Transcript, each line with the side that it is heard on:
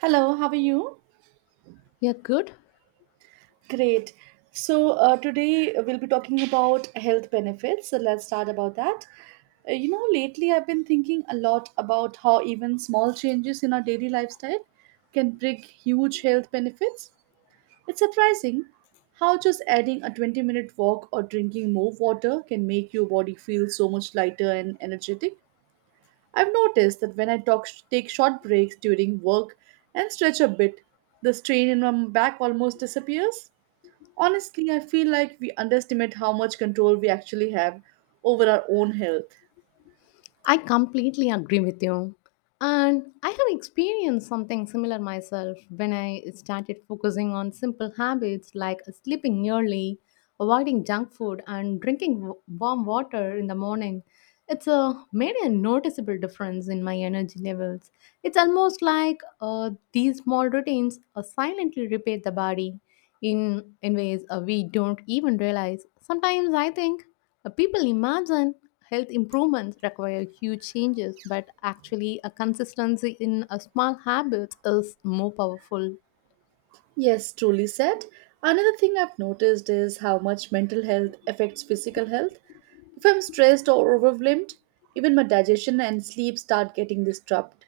right: Hello, how are you?
left: Yeah, good.
right: Great. So today we'll be talking about health benefits. So let's start about that. Lately I've been thinking a lot about how even small changes in our daily lifestyle can bring huge health benefits. It's surprising how just adding a 20-minute walk or drinking more water can make your body feel so much lighter and energetic. I've noticed that when I take short breaks during work and stretch a bit, the strain in my back almost disappears. Honestly, I feel like we underestimate how much control we actually have over our own health.
left: I completely agree with you. And I have experienced something similar myself when I started focusing on simple habits like sleeping early, avoiding junk food, and drinking warm water in the morning. Made a noticeable difference in my energy levels. It's almost like these small routines silently repair the body in ways we don't even realize. Sometimes I think people imagine health improvements require huge changes, but actually, a consistency in a small habits is more powerful.
right: Yes, truly said. Another thing I've noticed is how much mental health affects physical health. If I'm stressed or overwhelmed, even my digestion and sleep start getting disturbed.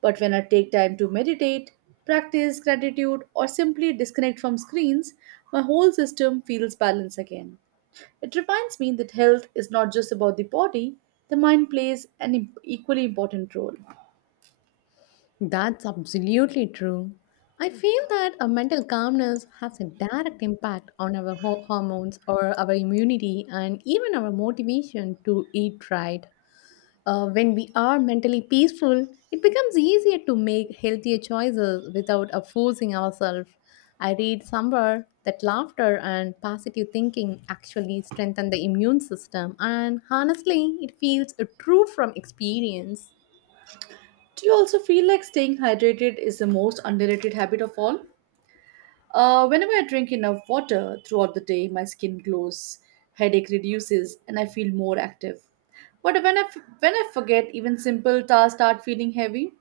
right: But when I take time to meditate, practice gratitude, or simply disconnect from screens, my whole system feels balanced again. It reminds me that health is not just about the body, the mind plays an equally important role.
left: That's absolutely true. I feel that a mental calmness has a direct impact on our hormones or our immunity and even our motivation to eat right. When we are mentally peaceful, it becomes easier to make healthier choices without forcing ourselves. I read somewhere that laughter and positive thinking actually strengthen the immune system, and honestly, it feels true from experience.
right: Do you also feel like staying hydrated is the most underrated habit of all? Whenever I drink enough water throughout the day, my skin glows, headache reduces, and I feel more active. But when I forget, even simple tasks start feeling heavy.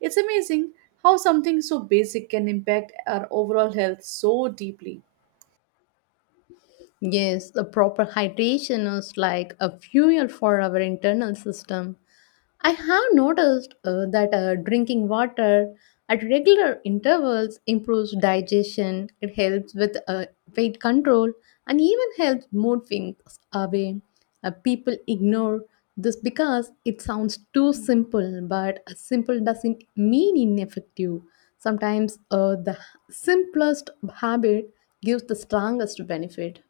right: It's amazing how something so basic can impact our overall health so deeply.
left: Yes, the proper hydration is like a fuel for our internal system. I have noticed that drinking water at regular intervals improves digestion, it helps with weight control, and even helps mood swings away. People ignore this because it sounds too simple, but simple doesn't mean ineffective. Sometimes the simplest habit gives the strongest benefit.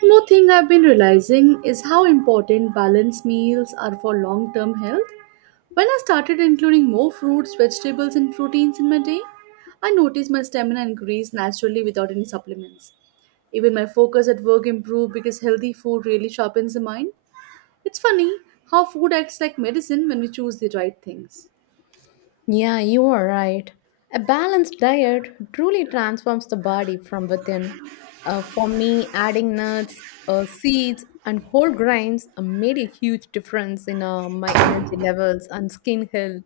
right: One more thing I've been realizing is how important balanced meals are for long term health. When I started including more fruits, vegetables, and proteins in my day, I noticed my stamina increased naturally without any supplements. Even my focus at work improved because healthy food really sharpens the mind. It's funny how food acts like medicine when we choose the right things.
left: Yeah, you are right. A balanced diet truly transforms the body from within. For me, adding nuts, seeds, and whole grains made a huge difference in my energy levels and skin health.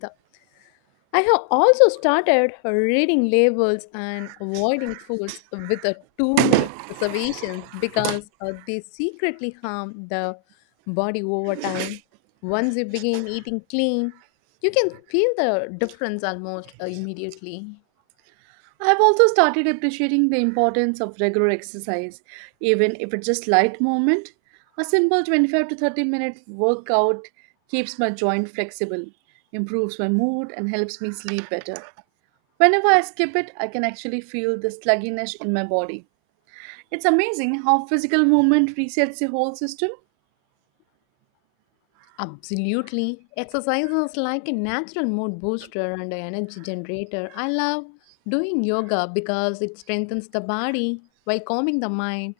left: I have also started reading labels and avoiding foods with too many reservations because they secretly harm the body over time. Once you begin eating clean, you can feel the difference almost immediately.
right: I've also started appreciating the importance of regular exercise, even if it's just light movement. A simple 25 to 30 minute workout keeps my joint flexible, improves my mood, and helps me sleep better. Whenever I skip it, I can actually feel the slugginess in my body. It's amazing how physical movement resets the whole system.
left: Absolutely. Exercise is like a natural mood booster and an energy generator. I love doing yoga because it strengthens the body while calming the mind,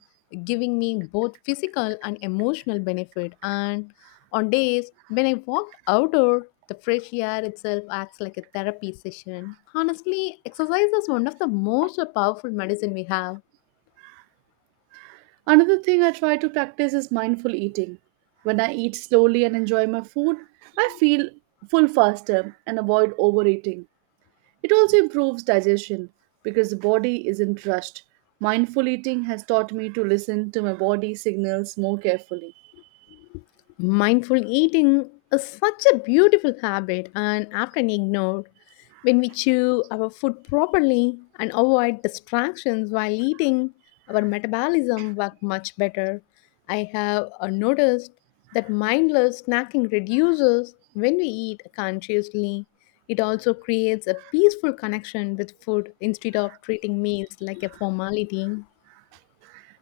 left: giving me both physical and emotional benefit. And on days when I walked outdoor, the fresh air itself acts like a therapy session. Honestly, exercise is one of the most powerful medicine we have.
right: Another thing I try to practice is mindful eating. When I eat slowly and enjoy my food, I feel full faster and avoid overeating. It also improves digestion because the body isn't rushed. Mindful eating has taught me to listen to my body signals more carefully.
left: Mindful eating is such a beautiful habit and often ignored. When we chew our food properly and avoid distractions while eating, our metabolism works much better. I have noticed that mindless snacking reduces when we eat consciously. It also creates a peaceful connection with food instead of treating meals like a formality.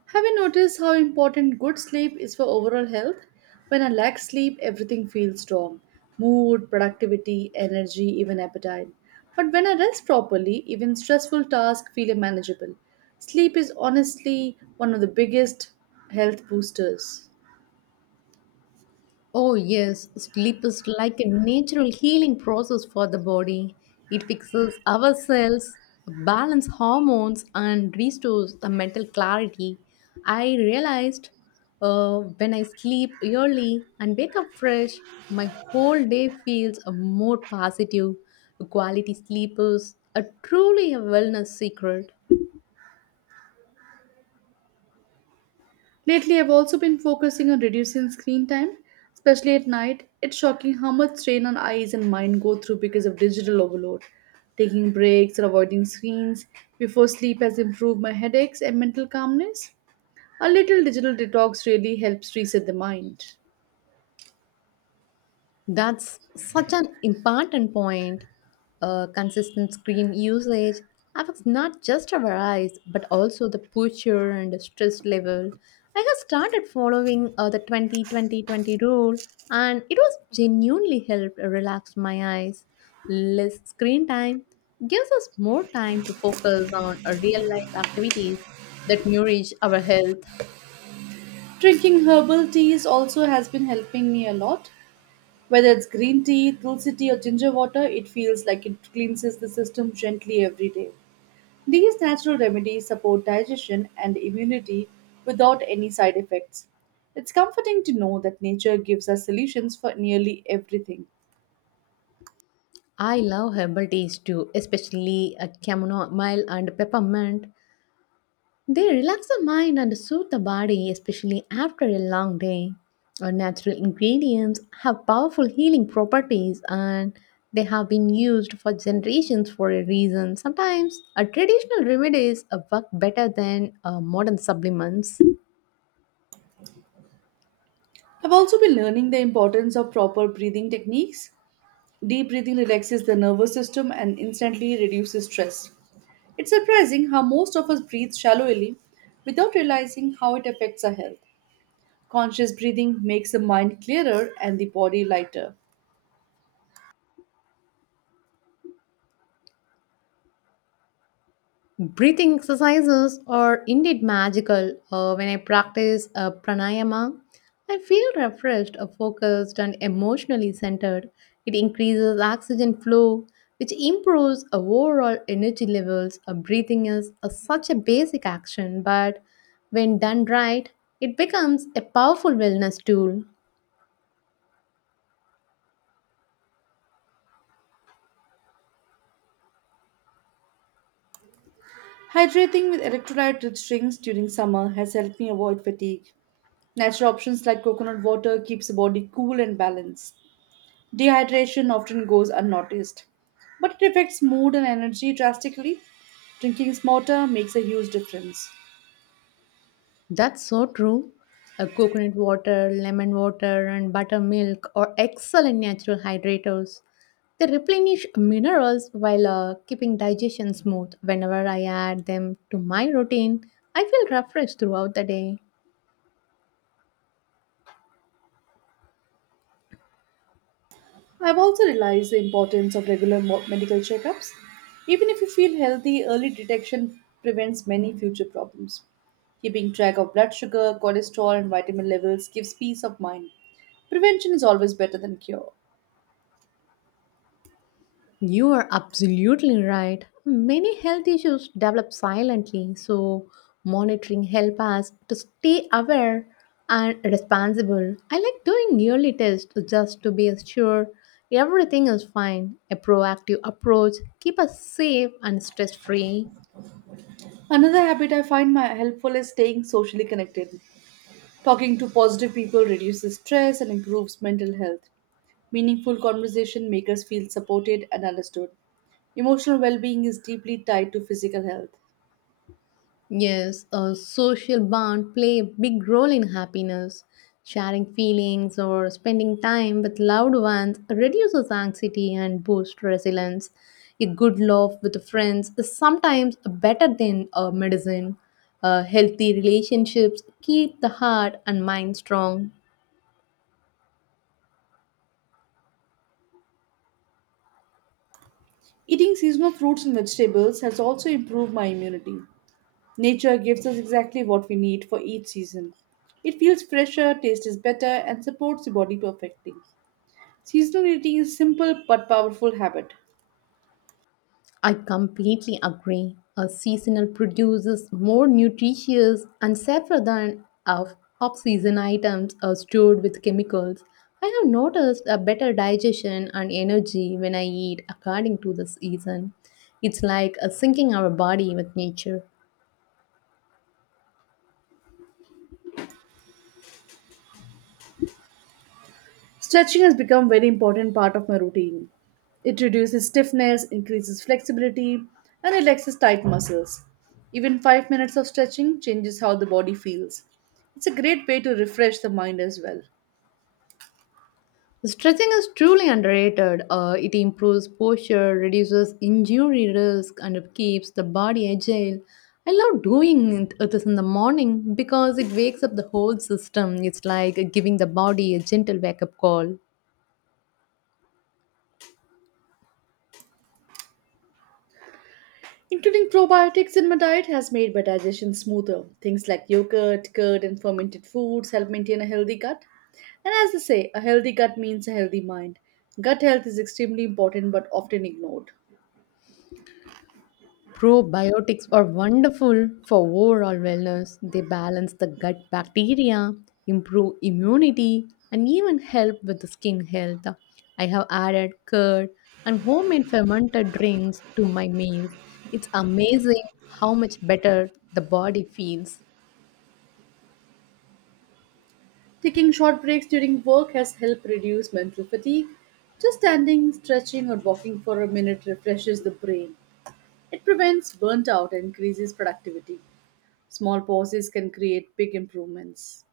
right: Have you noticed how important good sleep is for overall health? When I lack sleep, everything feels wrong mood, productivity, energy, even appetite. But when I rest properly, even stressful tasks feel manageable. Sleep is honestly one of the biggest health boosters.
left: Oh, yes, sleep is like a natural healing process for the body. It fixes our cells, balances hormones, and restores the mental clarity. I realized when I sleep early and wake up fresh, my whole day feels more positive. Quality sleep is a truly a wellness secret.
right: Lately, I've also been focusing on reducing screen time, especially at night. It's shocking how much strain on eyes and mind go through because of digital overload. Taking breaks and avoiding screens before sleep has improved my headaches and mental calmness. A little digital detox really helps reset the mind.
left: That's such an important point. Consistent screen usage affects not just our eyes, but also the posture and the stress level. I have started following the 20-20-20 rule, and it was genuinely helped relax my eyes. Less screen time gives us more time to focus on real life activities that nourish our health.
right: Drinking herbal teas also has been helping me a lot. Whether it's green tea, tulsi tea, or ginger water, it feels like it cleanses the system gently every day. These natural remedies support digestion and immunity without any side effects. It's comforting to know that nature gives us solutions for nearly everything.
left: I love herbal teas too, especially chamomile and peppermint. They relax the mind and soothe the body, especially after a long day. Our natural ingredients have powerful healing properties and they have been used for generations for a reason. Sometimes, our traditional remedies work better than modern supplements.
right: I've also been learning the importance of proper breathing techniques. Deep breathing relaxes the nervous system and instantly reduces stress. It's surprising how most of us breathe shallowly without realizing how it affects our health. Conscious breathing makes the mind clearer and the body lighter.
left: Breathing exercises are indeed magical. When I practice pranayama, I feel refreshed, focused, and emotionally centered. It increases oxygen flow, which improves overall energy levels. Breathing is such a basic action, but when done right, it becomes a powerful wellness tool.
right: Hydrating with electrolyte rich drinks during summer has helped me avoid fatigue. Natural options like coconut water keeps the body cool and balanced. Dehydration often goes unnoticed, but it affects mood and energy drastically. Drinking smarter makes a huge difference.
left: That's so true. A coconut water, lemon water, and buttermilk are excellent natural hydrators. They replenish minerals while keeping digestion smooth. Whenever I add them to my routine, I feel refreshed throughout the day.
right: I've also realized the importance of regular medical checkups. Even if you feel healthy, early detection prevents many future problems. Keeping track of blood sugar, cholesterol, and vitamin levels gives peace of mind. Prevention is always better than cure.
left: You are absolutely right. Many health issues develop silently, so monitoring help us to stay aware and responsible. I like doing yearly tests just to be sure everything is fine. A proactive approach keep us safe and stress free.
right: Another habit I find my helpful is staying socially connected. Talking to positive people reduces stress and improves mental health. Meaningful conversation makes us feel supported and understood. Emotional well being is deeply tied to physical health.
left: Yes, a social bond play a big role in happiness. Sharing feelings or spending time with loved ones reduces anxiety and boosts resilience. A good laugh with friends is sometimes better than a medicine. Healthy relationships keep the heart and mind strong.
right: Eating seasonal fruits and vegetables has also improved my immunity. Nature gives us exactly what we need for each season. It feels fresher, taste is better, and supports the body perfectly. Seasonal eating is a simple but powerful habit.
left: I completely agree. A seasonal produces more nutritious and safer than of off-season items are stored with chemicals. I have noticed a better digestion and energy when I eat according to the season. It's like a syncing our body with nature.
right: Stretching has become a very important part of my routine. It reduces stiffness, increases flexibility, and relaxes tight muscles. Even 5 minutes of stretching changes how the body feels. It's a great way to refresh the mind as well.
left: Stretching is truly underrated. It improves posture, reduces injury risk, and keeps the body agile. I love doing it this in the morning because it wakes up the whole system. It's like giving the body a gentle wake up call.
right: Including probiotics in my diet has made my digestion smoother. Things like yogurt, curd, and fermented foods help maintain a healthy gut. And as they say, a healthy gut means a healthy mind. Gut health is extremely important but often ignored.
left: Probiotics are wonderful for overall wellness. They balance the gut bacteria, improve immunity, and even help with the skin health. I have added curd and homemade fermented drinks to my meals. It's amazing how much better the body feels.
right: Taking short breaks during work has helped reduce mental fatigue. Just standing, stretching, or walking for a minute refreshes the brain. It prevents burnt out and increases productivity. Small pauses can create big improvements.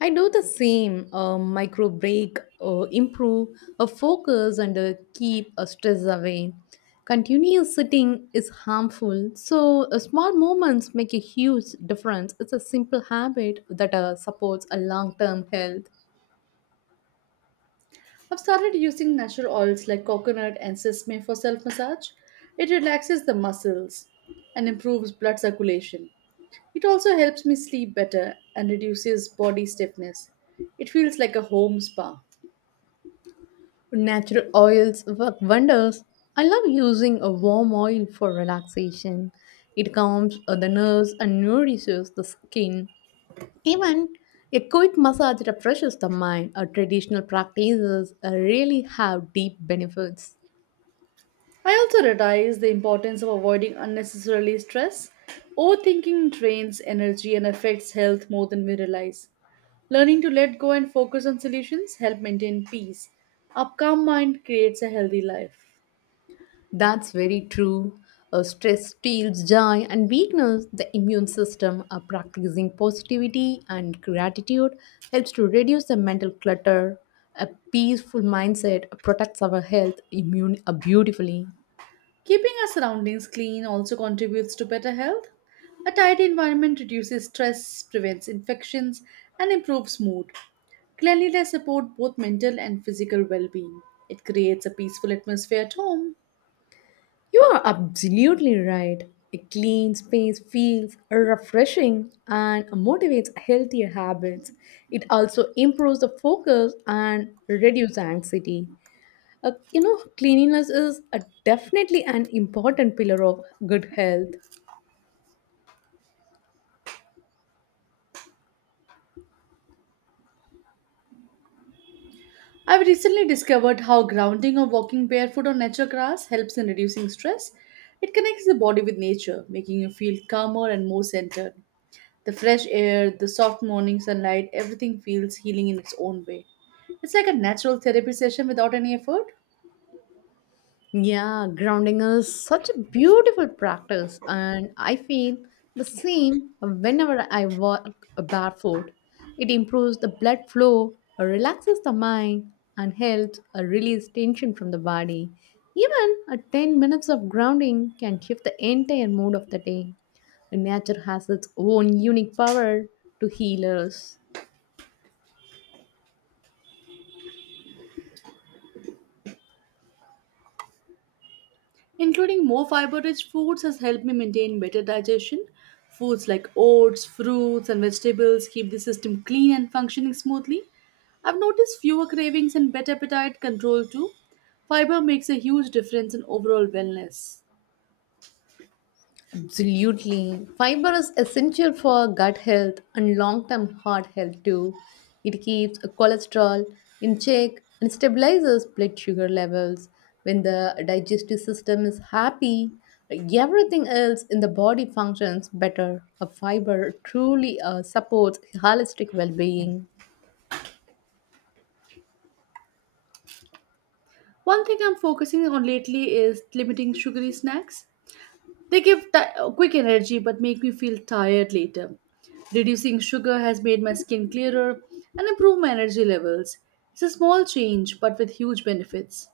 left: I do the same micro break, improve a focus, and keep a stress away. Continuous sitting is harmful, so small movements make a huge difference. It's a simple habit that supports a long-term health.
right: I've started using natural oils like coconut and sesame for self massage. It relaxes the muscles and improves blood circulation. It also helps me sleep better and reduces body stiffness. It feels like a home spa.
left: Natural oils work wonders. I love using a warm oil for relaxation. It calms the nerves and nourishes the skin. Even a quick massage refreshes the mind. Our traditional practices really have deep benefits.
right: I also realize the importance of avoiding unnecessarily stress. Overthinking drains energy and affects health more than we realize. Learning to let go and focus on solutions help maintain peace. A calm mind creates a healthy life.
left: That's very true. Stress steals joy and weakness. The immune system are practicing positivity and gratitude helps to reduce the mental clutter. A peaceful mindset protects our health immune beautifully.
right: Keeping our surroundings clean also contributes to better health. A tidy environment reduces stress, prevents infections, and improves mood. Cleanliness supports both mental and physical well being. It creates a peaceful atmosphere at home.
left: You are absolutely right. A clean space feels refreshing and motivates healthier habits. It also improves the focus and reduces anxiety. Cleanliness is definitely an important pillar of good health.
right: I've recently discovered how grounding or walking barefoot on natural grass helps in reducing stress. It connects the body with nature, making you feel calmer and more centered. The fresh air, the soft morning sunlight, everything feels healing in its own way. It's like a natural therapy session without any effort.
left: Yeah, grounding is such a beautiful practice, and I feel the same whenever I walk barefoot. It improves the blood flow, relaxes the mind, and helps release tension from the body. Even a 10 minutes of grounding can shift the entire mood of the day. Nature has its own unique power to heal us.
right: Including more fiber rich foods has helped me maintain better digestion. Foods like oats, fruits, and vegetables keep the system clean and functioning smoothly. I've noticed fewer cravings and better appetite control too. Fiber makes a huge difference in overall wellness.
left: Absolutely. Fiber is essential for gut health and long term heart health too. It keeps cholesterol in check and stabilizes blood sugar levels. When the digestive system is happy, everything else in the body functions better. A fiber truly supports holistic well being.
right: One thing I'm focusing on lately is limiting sugary snacks. They give quick energy but make me feel tired later. Reducing sugar has made my skin clearer and improved my energy levels. It's a small change but with huge benefits.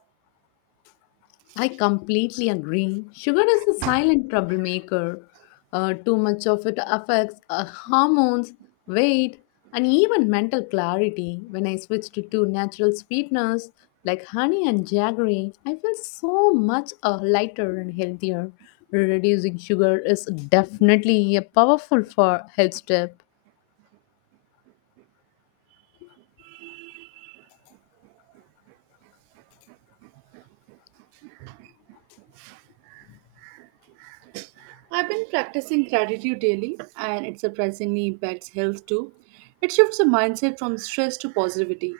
left: I completely agree. Sugar is a silent troublemaker. Too much of it affects hormones, weight, and even mental clarity. When I switched to two natural sweeteners like honey and jaggery, I feel so much lighter and healthier. Reducing sugar is definitely a powerful for health step.
right: I've been practicing gratitude daily and it surprisingly impacts health too. It shifts the mindset from stress to positivity,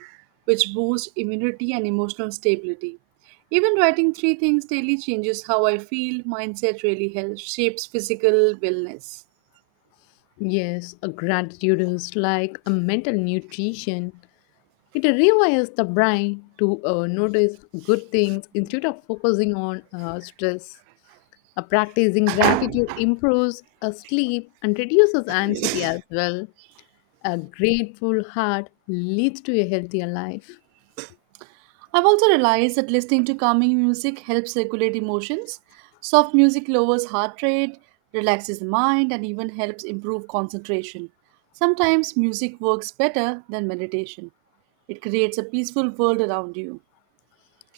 right: which boosts immunity and emotional stability. Even writing three things daily changes how I feel. Mindset really helps, shapes physical wellness.
left: Yes, a gratitude is like a mental nutrition. It rewires the brain to notice good things instead of focusing on stress. Practicing gratitude improves sleep and reduces anxiety as well. A grateful heart leads to a healthier life.
right: I've also realized that listening to calming music helps regulate emotions. Soft music lowers heart rate, relaxes the mind, and even helps improve concentration. Sometimes music works better than meditation. It creates a peaceful world around you.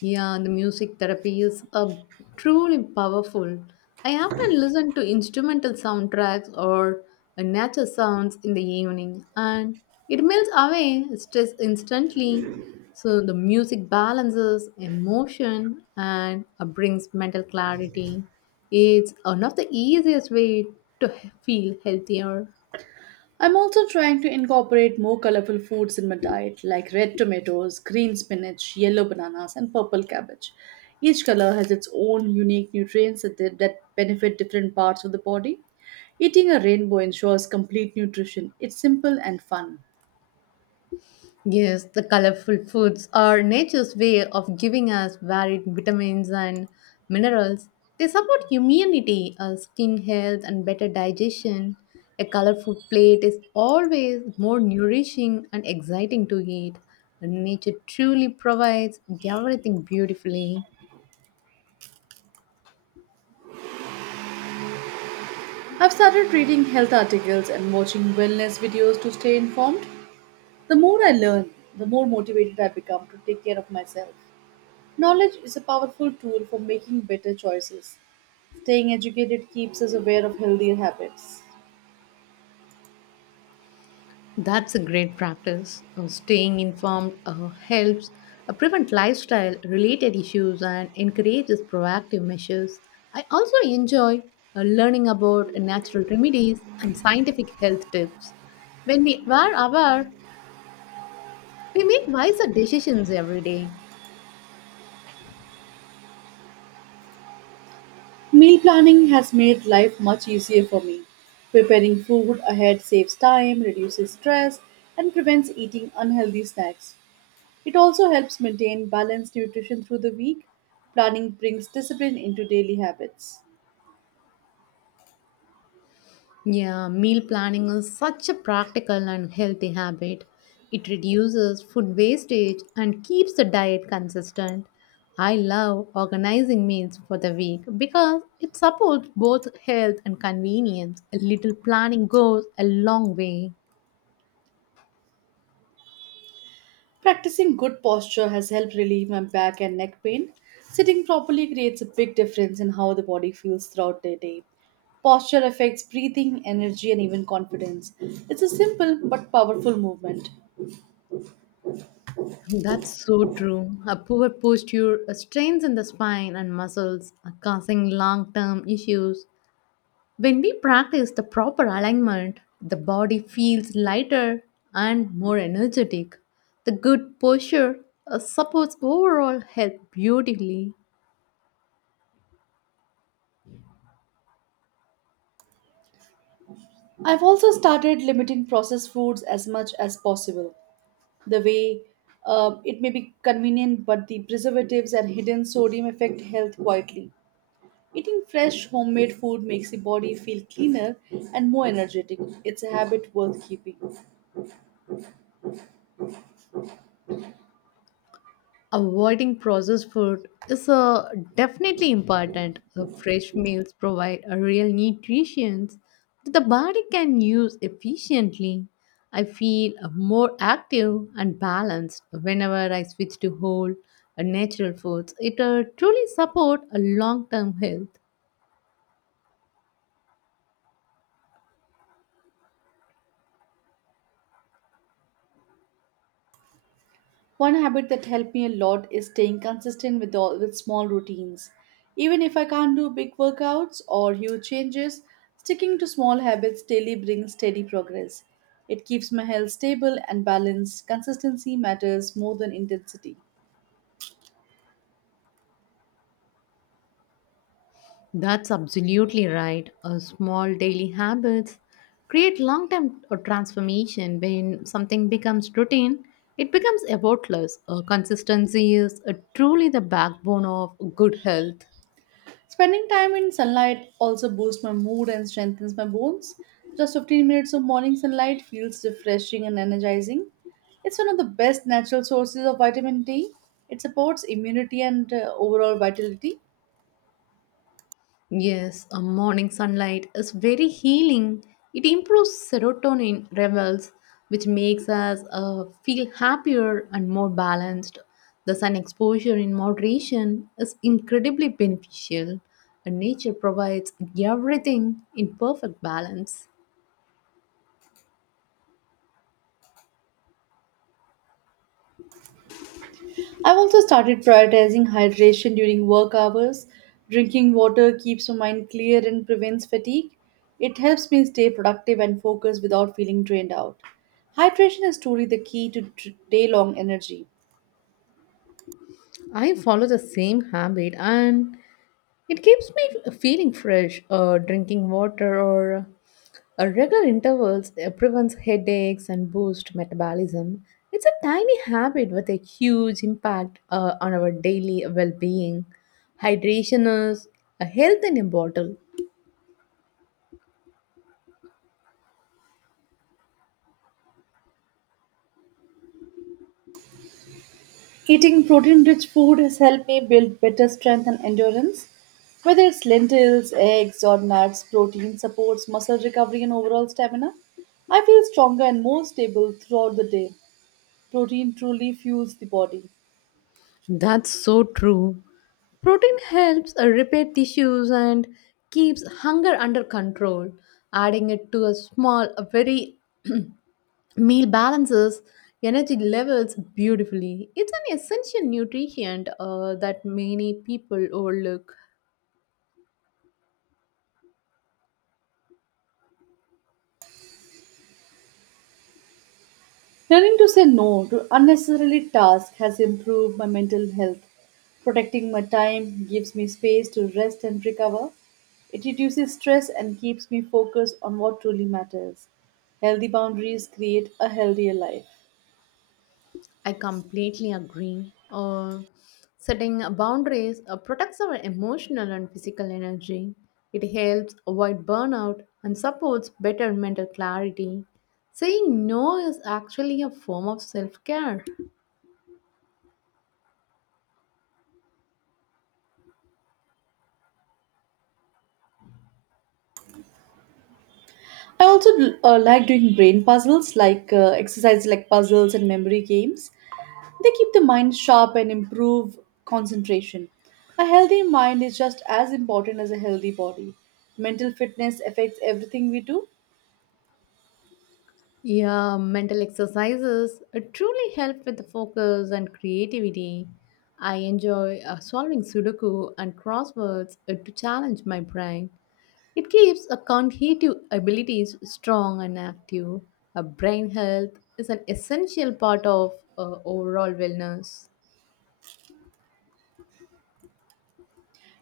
left: Yeah, the music therapy is a truly powerful. I often listen to instrumental soundtracks or nature sounds in the evening, and it melts away stress instantly. So the music balances emotion and brings mental clarity. It's one of the easiest way to feel healthier.
right: I'm also trying to incorporate more colorful foods in my diet, like red tomatoes, green spinach, yellow bananas, and purple cabbage. Each color has its own unique nutrients that benefit different parts of the body. Eating a rainbow ensures complete nutrition. It's simple and fun.
left: Yes, the colorful foods are nature's way of giving us varied vitamins and minerals. They support immunity, skin health, and better digestion. A colorful plate is always more nourishing and exciting to eat. Nature truly provides everything beautifully.
right: I've started reading health articles and watching wellness videos to stay informed. The more I learn, the more motivated I become to take care of myself. Knowledge is a powerful tool for making better choices. Staying educated keeps us aware of healthier habits.
left: That's a great practice. Staying informed helps prevent lifestyle related issues and encourages proactive measures. I also enjoy learning about natural remedies and scientific health tips. When we are aware, we make wiser decisions every day.
right: Meal planning has made life much easier for me. Preparing food ahead saves time, reduces stress, and prevents eating unhealthy snacks. It also helps maintain balanced nutrition through the week. Planning brings discipline into daily habits.
left: Yeah, meal planning is such a practical and healthy habit. It reduces food wastage and keeps the diet consistent. I love organizing meals for the week because it supports both health and convenience. A little planning goes a long way.
right: Practicing good posture has helped relieve my back and neck pain. Sitting properly creates a big difference in how the body feels throughout the day. Posture affects breathing, energy, and even confidence. It's a simple but powerful movement.
left: That's so true. A poor posture strains in the spine and muscles, causing long term issues. When we practice the proper alignment, the body feels lighter and more energetic. The good posture supports overall health beautifully.
right: I've also started limiting processed foods as much as possible. The way It may be convenient, but the preservatives and hidden sodium affect health quietly. Eating fresh homemade food makes the body feel cleaner and more energetic. It's a habit worth keeping.
left: Avoiding processed food is definitely important. The fresh meals provide a real nutrition that the body can use efficiently. I feel more active and balanced whenever I switch to whole natural foods. It truly support a long-term health.
right: One habit that helped me a lot is staying consistent with all with small routines. Even if I can't do big workouts or huge changes, sticking to small habits daily brings steady progress. It keeps my health stable and balanced. Consistency matters more than intensity.
left: That's absolutely right. A small daily habits create long-term transformation. When something becomes routine, it becomes effortless. Consistency is truly the backbone of good health.
right: Spending time in sunlight also boosts my mood and strengthens my bones. Just 15 minutes of morning sunlight feels refreshing and energizing. It's one of the best natural sources of vitamin D. It supports immunity and overall vitality.
left: Yes, a morning sunlight is very healing. It improves serotonin levels, which makes us feel happier and more balanced. The sun exposure in moderation is incredibly beneficial, and nature provides everything in perfect balance.
right: I've also started prioritizing hydration during work hours. Drinking water keeps my mind clear and prevents fatigue. It helps me stay productive and focused without feeling drained out. Hydration is truly the key to day long energy.
left: I follow the same habit, and it keeps me feeling fresh, drinking water or regular intervals prevents headaches and boosts metabolism. It's a tiny habit with a huge impact on our daily well-being. Hydration is a health in a bottle.
right: Eating protein-rich food has helped me build better strength and endurance. Whether it's lentils, eggs, or nuts, protein supports muscle recovery and overall stamina. I feel stronger and more stable throughout the day. Protein truly fuels the body.
left: That's so true. Protein helps repair tissues and keeps hunger under control. Adding it to a small, a very meal balances energy levels beautifully. It's an essential nutrient that many people overlook.
right: Learning to say no to unnecessary tasks has improved my mental health. Protecting my time gives me space to rest and recover. It reduces stress and keeps me focused on what truly matters. Healthy boundaries create a healthier life.
left: I completely agree. Setting boundaries protects our emotional and physical energy. It helps avoid burnout and supports better mental clarity. Saying no is actually a form of self care.
right: I also like exercises like puzzles and memory games. They keep the mind sharp and improve concentration. A healthy mind is just as important as a healthy body. Mental fitness affects everything we do,
left: Yeah, mental exercises truly help with the focus and creativity. I enjoy solving Sudoku and crosswords to challenge my brain. It keeps a cognitive abilities strong and active. A brain health is an essential part of overall wellness.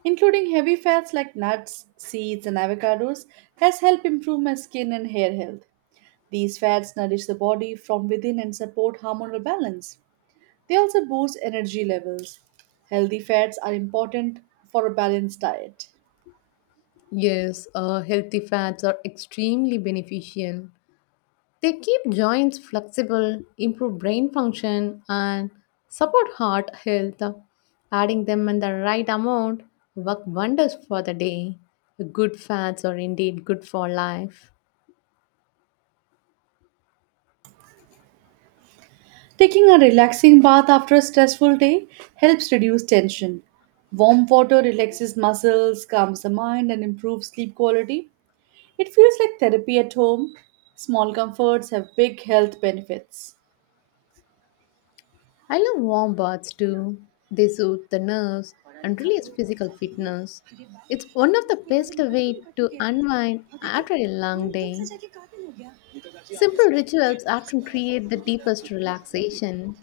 right: including heavy fats like nuts, seeds, and avocados, has helped improve my skin and hair health. These fats nourish the body from within and support hormonal balance. They also boost energy levels. Healthy fats are important for a balanced diet.
left: Yes, healthy fats are extremely beneficial. They keep joints flexible, improve brain function, and support heart health. Adding them in the right amount work wonders for the day. Good fats are indeed good for life.
right: Taking a relaxing bath after a stressful day helps reduce tension. Warm water relaxes muscles, calms the mind, and improves sleep quality. It feels like therapy at home. Small comforts have big health benefits.
left: I love warm baths too. They soothe the nerves and release physical fitness. It's one of the best way to unwind after a long day. Simple rituals often create the deepest relaxation.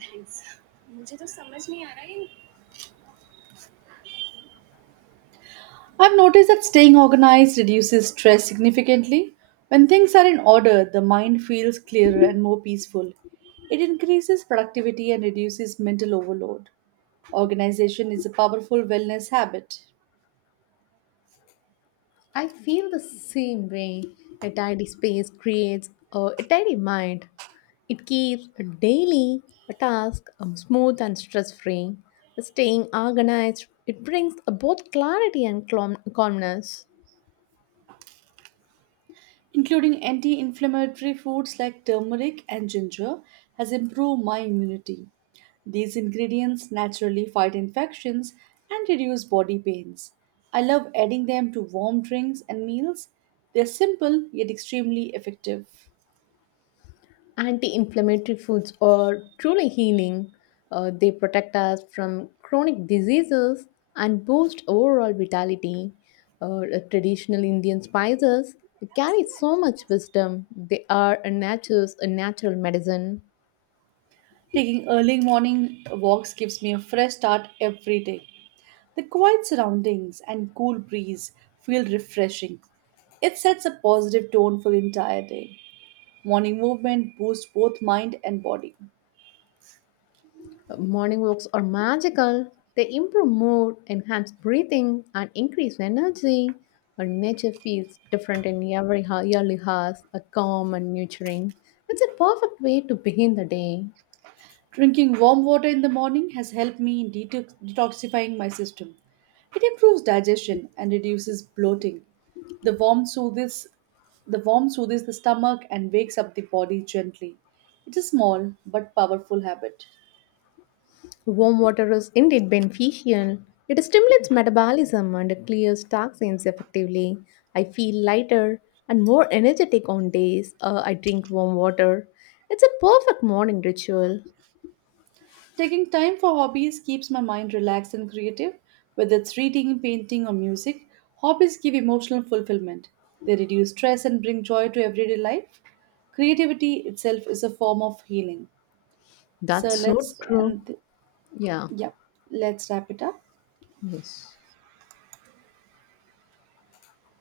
right: I've noticed that staying organized reduces stress significantly. When things are in order, the mind feels clearer and more peaceful. It increases productivity and reduces mental overload. Organization is a powerful wellness habit.
left: I feel the same way. A tidy space creates a tidy mind. It keeps a daily task smooth and stress free. Staying organized, it brings both clarity and calmness.
right: Including anti inflammatory foods like turmeric and ginger, has improved my immunity. These ingredients naturally fight infections and reduce body pains. I love adding them to warm drinks and meals. They're simple yet extremely effective.
left: Anti-inflammatory foods are truly healing. They protect us from chronic diseases and boost overall vitality. Uh, Traditional Indian spices carry so much wisdom. They are a nature's a natural medicine.
right: Taking early morning walks gives me a fresh start every day. The quiet surroundings and cool breeze feel refreshing. It sets a positive tone for the entire day. Morning movement boosts both mind and body.
left: Morning walks are magical. They improve mood, enhance breathing, and increase energy. Our nature feels different in every yearly house, a calm and nurturing. It's a perfect way to begin the day.
right: Drinking warm water in the morning has helped me in detoxifying my system. It improves digestion and reduces bloating. The warm soothes the warm soothes the stomach and wakes up the body gently. It's a small but powerful habit.
left: Warm water is indeed beneficial. It stimulates metabolism and clears toxins effectively. I feel lighter and more energetic on days I drink warm water. It's a perfect morning ritual.
right: Taking time for hobbies keeps my mind relaxed and creative. Whether it's reading, painting, or music, hobbies give emotional fulfillment. They reduce stress and bring joy to everyday life. Creativity itself is a form of healing. So
left: That's so
right: let's
left: true.
right: and
left: Yeah.
right: Yeah, let's wrap it up.
left: Yes.